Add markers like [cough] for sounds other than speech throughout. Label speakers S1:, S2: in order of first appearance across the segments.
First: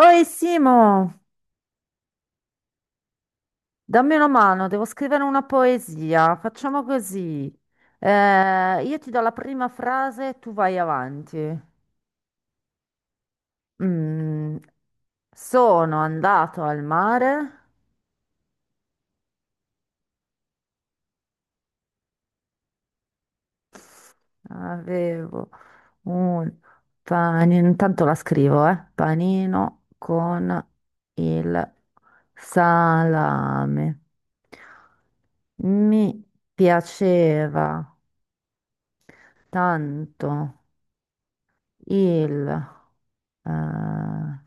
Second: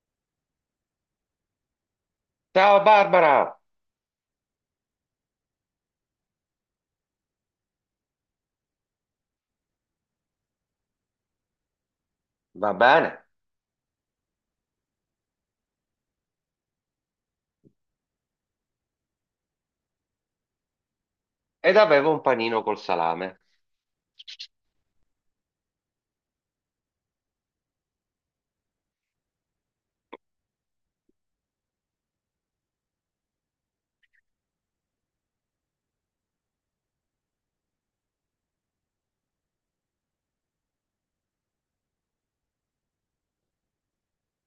S1: Oi Simo,
S2: Ciao Barbara,
S1: dammi una mano, devo scrivere una poesia. Facciamo così. Io ti do la prima frase e tu vai avanti.
S2: va bene?
S1: Mm, sono andato al mare,
S2: Ed avevo un panino col salame.
S1: avevo un panino, intanto la scrivo, eh? Panino con il salame. Mi piaceva tanto il Ah,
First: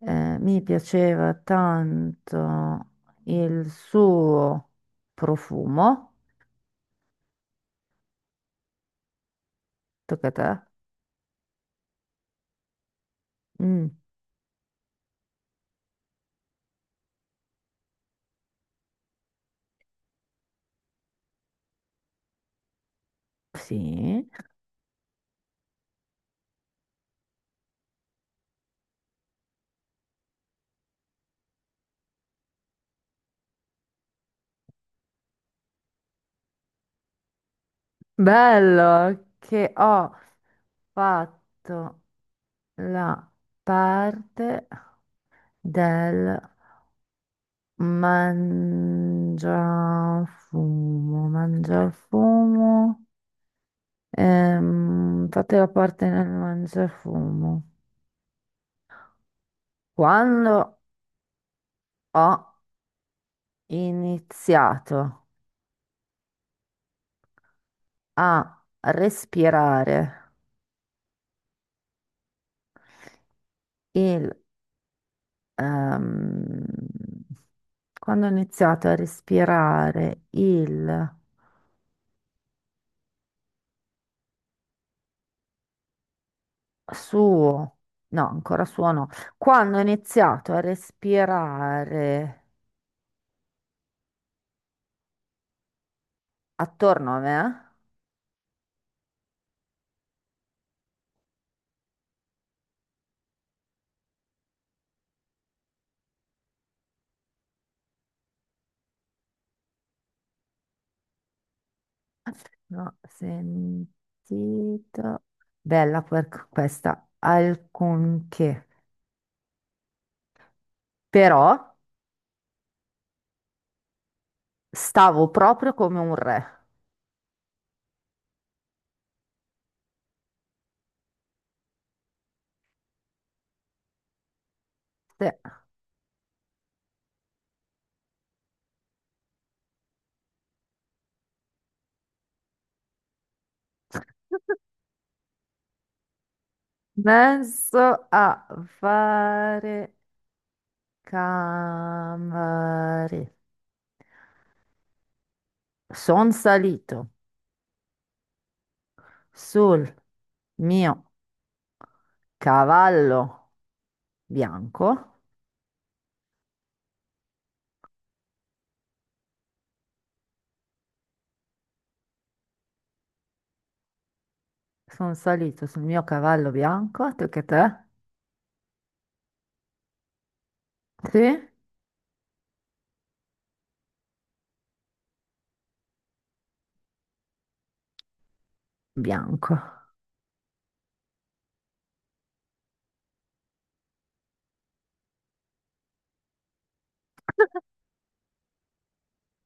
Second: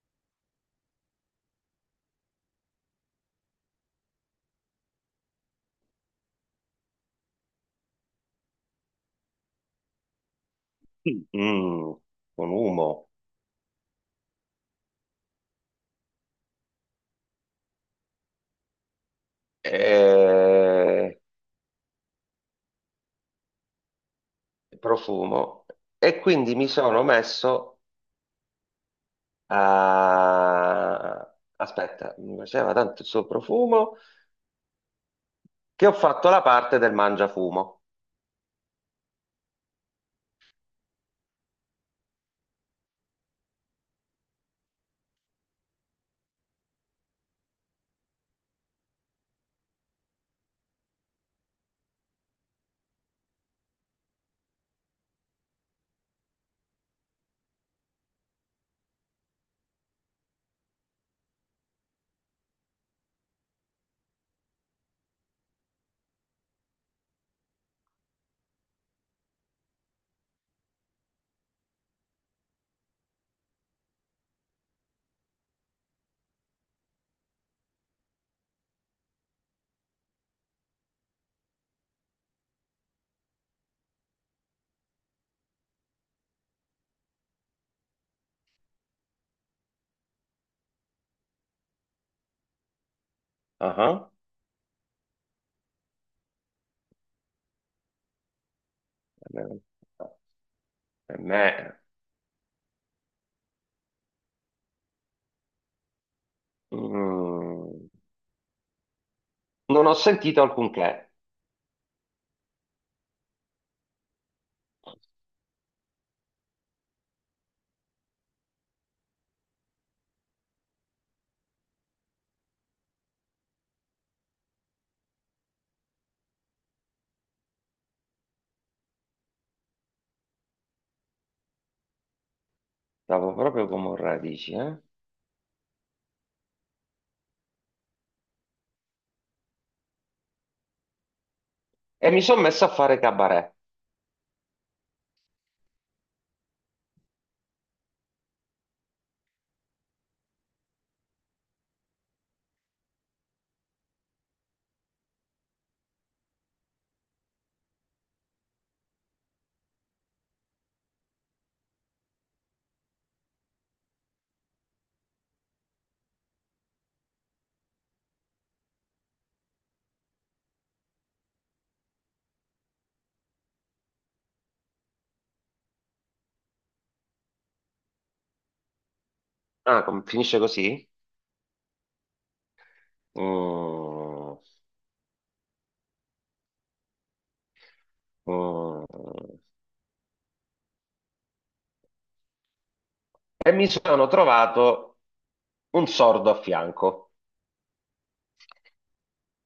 S1: mi piaceva tanto il suo profumo. Tocca a te.
S2: Mm, con umo
S1: Mm,
S2: e
S1: sì.
S2: profumo, e quindi mi sono messo a... Aspetta, mi piaceva tanto il suo profumo che ho fatto la parte del mangiafumo.
S1: Bello che ho fatto la parte del mangiafumo. Mangiafumo. Fate la parte nel mangiafumo. Quando ho iniziato a respirare il... ehm, quando ho iniziato a respirare il suo... No, ancora suo no. Quando ho iniziato a respirare
S2: Ah, ah.
S1: attorno a me,
S2: Per me, mm, non ho sentito alcunché,
S1: l'ho sentito... Bella per questa, alcunché. Però stavo proprio come un re.
S2: stavo proprio come un radici, eh? E mi sono messo a fare cabaret.
S1: Sì. Penso a fare camere. Sono salito sul mio cavallo bianco. Sono salito sul mio cavallo bianco. Tu che te?
S2: Ah, finisce così?
S1: Sì,
S2: Mm, mm.
S1: bianco.
S2: E mi sono trovato un sordo a fianco.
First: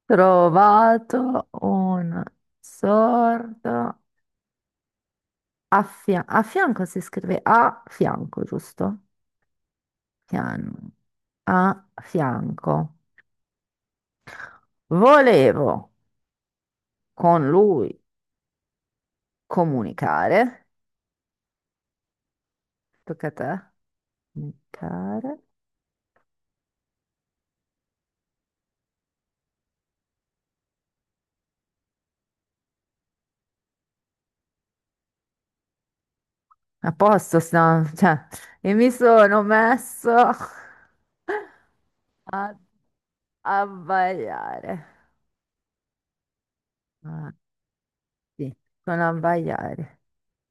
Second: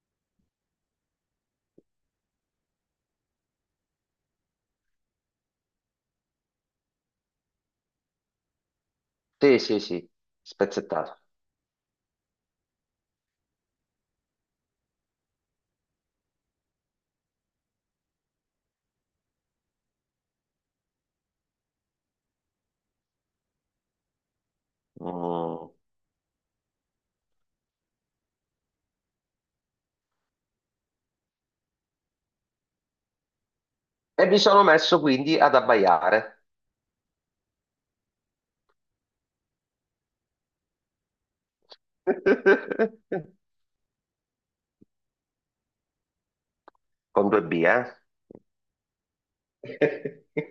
S1: Trovato un sordo a fianco. Si scrive a fianco, giusto?
S2: Sì, sì, sì,
S1: Fian-
S2: spezzettato.
S1: A fianco. Volevo con lui comunicare. Tocca a te. Comunicare.
S2: Mm. E mi sono messo quindi ad abbaiare.
S1: A posto, cioè, e mi sono messo a
S2: [laughs]
S1: abbagliare.
S2: Con
S1: Ah,
S2: due B, eh?
S1: sì, sono abbagliare.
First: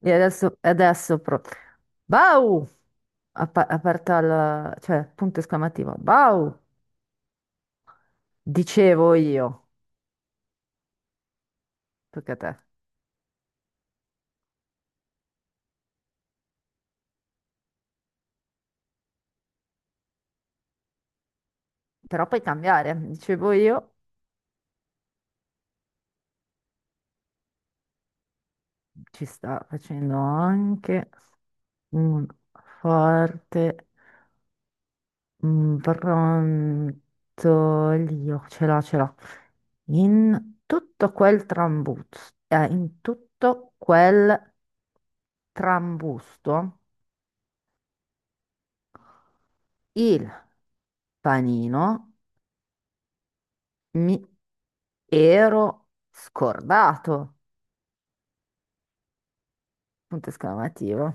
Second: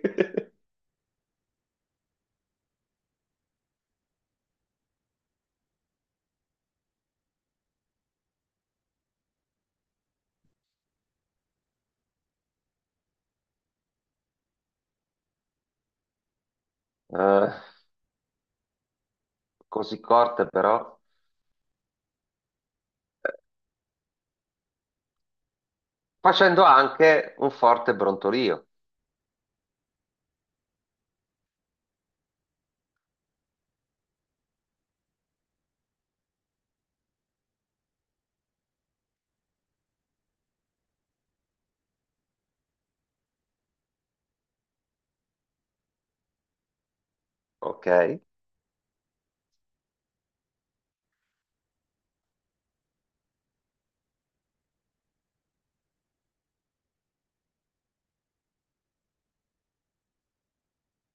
S1: E adesso pro. Bau! Aperta la... cioè, punto esclamativo. Bau! Dicevo io. Tocca a te.
S2: Eh, così corte però.
S1: Però puoi cambiare. Dicevo io.
S2: Facendo anche un forte brontolio,
S1: Ci sta facendo anche un forte brontolio. Ce l'ho, ce l'ho. In tutto quel trambusto, in tutto quel trambusto,
S2: ok?
S1: il panino mi ero scordato. Punto esclamativo.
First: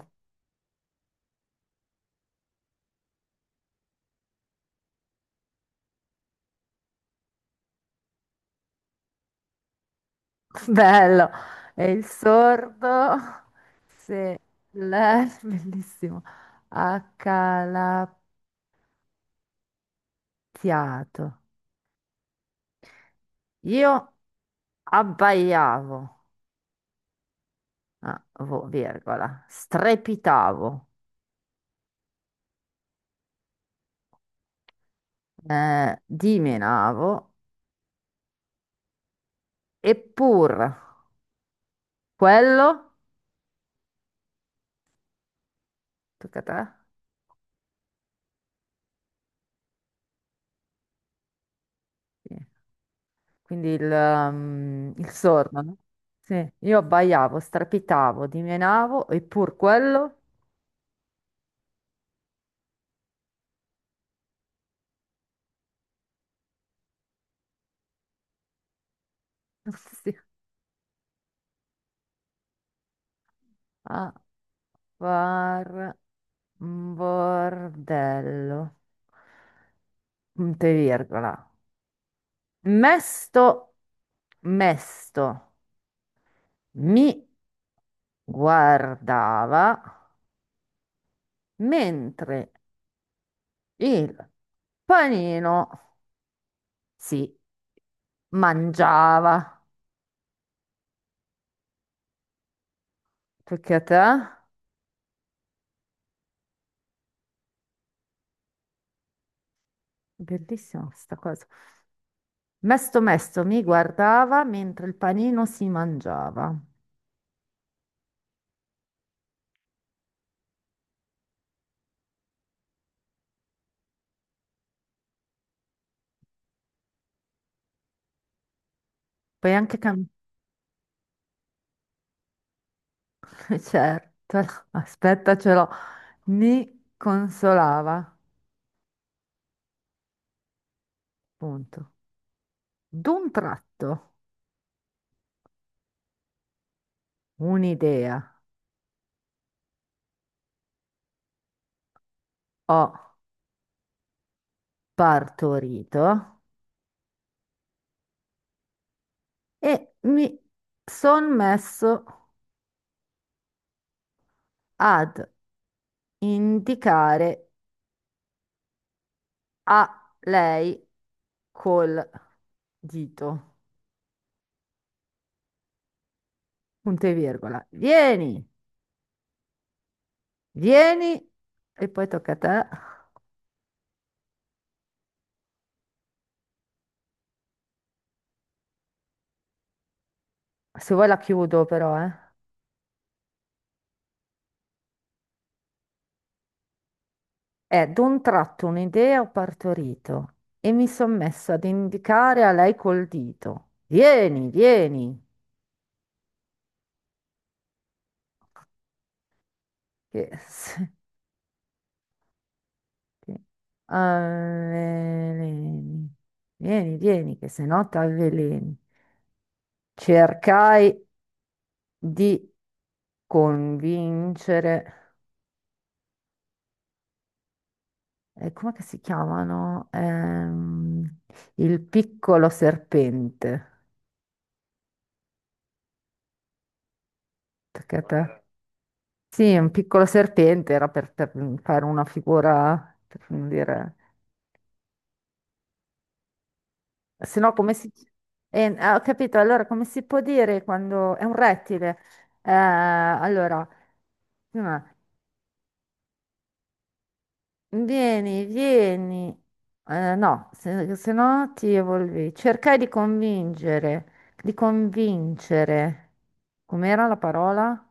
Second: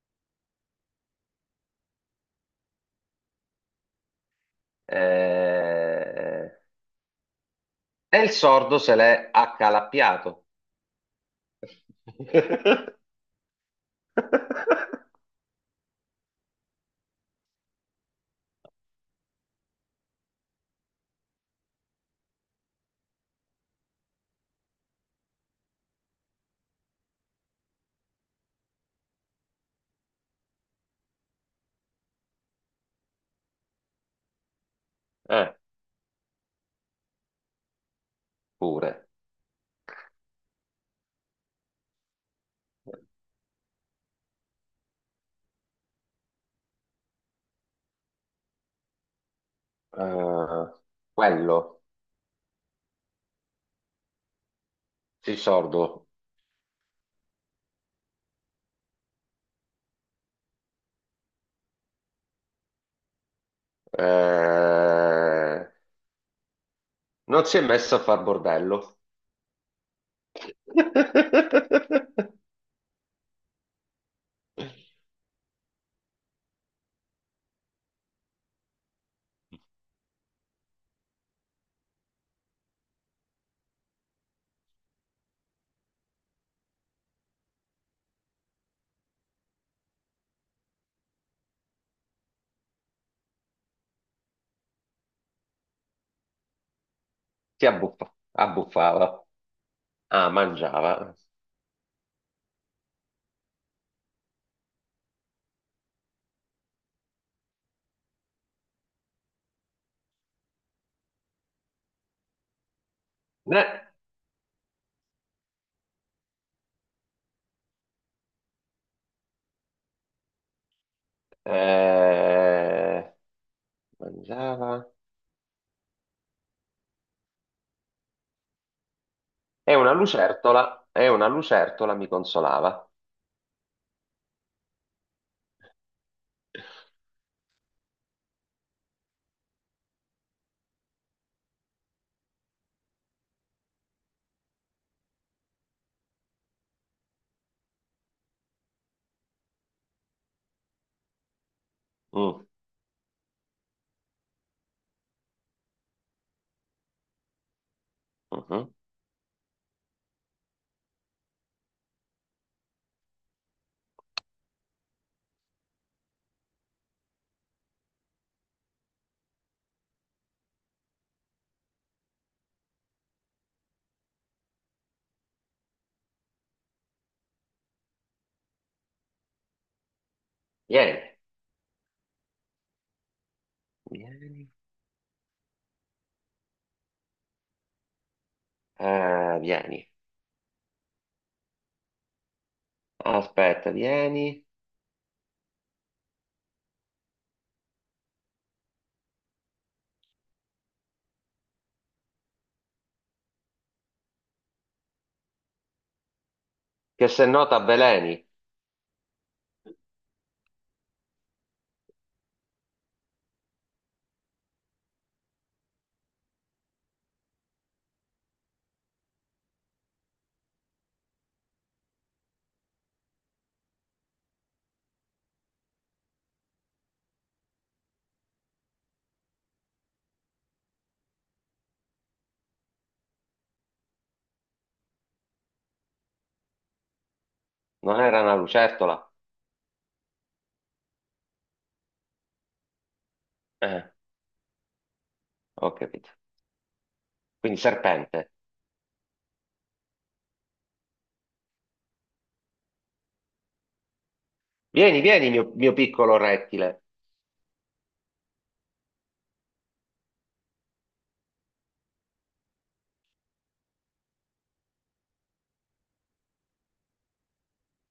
S2: Eh, e il sordo se l'è accalappiato.
S1: [laughs] Bello. E il
S2: [laughs]
S1: sordo se l'è [laughs] bellissimo accalappiato. Io abbaiavo, ah, virgola, strepitavo,
S2: Eh.
S1: dimenavo,
S2: Pure.
S1: eppur quello, tocca a te.
S2: Eh, quello,
S1: Sì. Quindi il, il
S2: sì,
S1: sordo, no?
S2: sordo.
S1: Sì, io abbaiavo, strepitavo, dimenavo, eppur quello,
S2: Eh, non si è messo a far bordello.
S1: [laughs] sì,
S2: [laughs]
S1: a var, bordello, punto e virgola, mesto, mesto, mi guardava mentre il panino si
S2: Abbuffava.
S1: mangiava.
S2: Ah, mangiava.
S1: Perché a te? Bellissima questa cosa. Mesto mesto mi
S2: Ne-
S1: guardava mentre il panino si mangiava.
S2: eh, mangiava.
S1: Puoi anche cambiare,
S2: È una lucertola, mi consolava.
S1: [laughs] certo. Aspetta, ce l'ho. Mi consolava. Punto. D'un tratto, un'idea
S2: Mm,
S1: ho partorito
S2: mhm.
S1: e mi son messo ad indicare a lei col dito. Punto e virgola. Vieni,
S2: Vieni,
S1: vieni e poi tocca a te.
S2: vieni. Vieni.
S1: Se vuoi la chiudo però, eh.
S2: Aspetta, vieni.
S1: È d'un tratto un'idea ho partorito e mi son messo ad indicare a lei col dito. Vieni, vieni.
S2: Che se no t'avveleni.
S1: Che... che- avveleni. Vieni, vieni, che se no t'avveleni. Cercai di convincere, com'è che si chiamano? Il piccolo serpente. Tocca
S2: Non
S1: a
S2: era una
S1: te.
S2: lucertola?
S1: Sì, un piccolo serpente era per fare una figura, per non
S2: Eh,
S1: dire...
S2: ho capito.
S1: Se no,
S2: Quindi
S1: come si...
S2: serpente.
S1: ah, ho capito, allora come si può dire quando... È un rettile. Allora...
S2: Vieni, vieni, mio piccolo rettile.
S1: Vieni, vieni. No, se no ti evolvi. Cercai di convincere, di convincere. Com'era la parola?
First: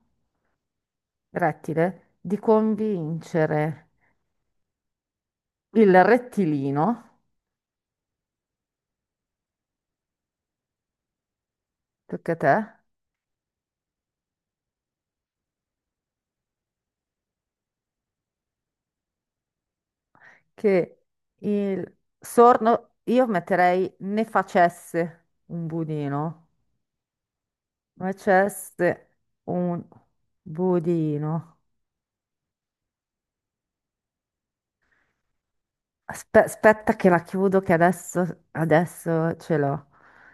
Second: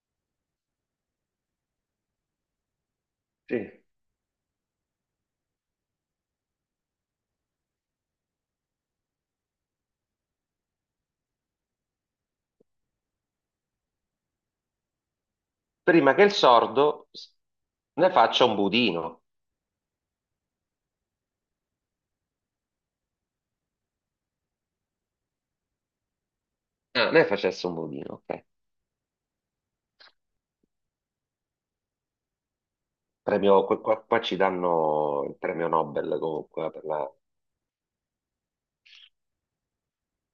S1: Rettile. Di
S2: Sì.
S1: convincere il rettilino, tocca a te,
S2: Prima che il sordo s- Ne faccia un budino.
S1: che il sorno, io metterei ne facesse un budino,
S2: Ah, ne facesse un budino, ok.
S1: facesse un budino.
S2: Qua ci danno il premio Nobel comunque, per
S1: Aspetta che
S2: la...
S1: la chiudo, che adesso ce l'ho.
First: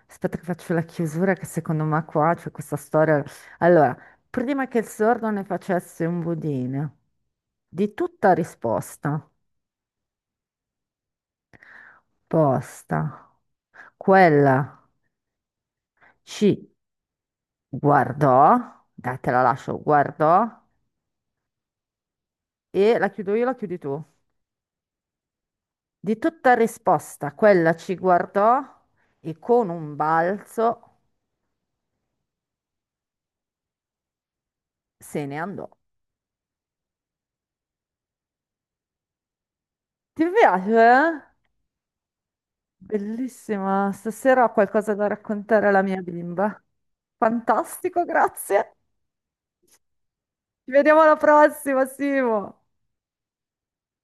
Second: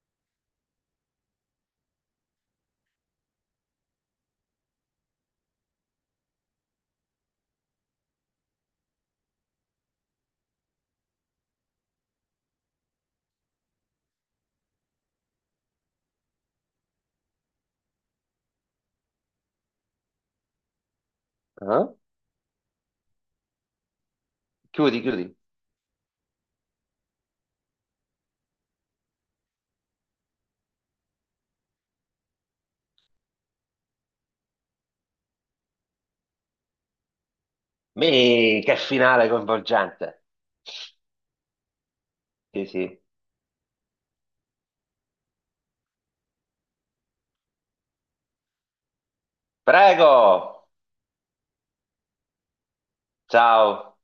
S1: Aspetta che faccio la chiusura, che secondo me qua c'è questa storia. Allora, prima che il sordo ne facesse un budino, di tutta risposta, posta, quella ci guardò, dai, te la lascio, guardò,
S2: Ah?
S1: e la chiudo io, la chiudi tu.
S2: Chiudi, chiudi.
S1: Di tutta risposta, quella ci guardò e con un balzo se ne andò.
S2: Mi, che finale coinvolgente.
S1: Ti piace? Eh?
S2: Sì, sì.
S1: Bellissima, stasera ho qualcosa da raccontare alla mia bimba. Fantastico, grazie.
S2: Prego!
S1: Ci vediamo alla prossima, Simo.
S2: Ciao!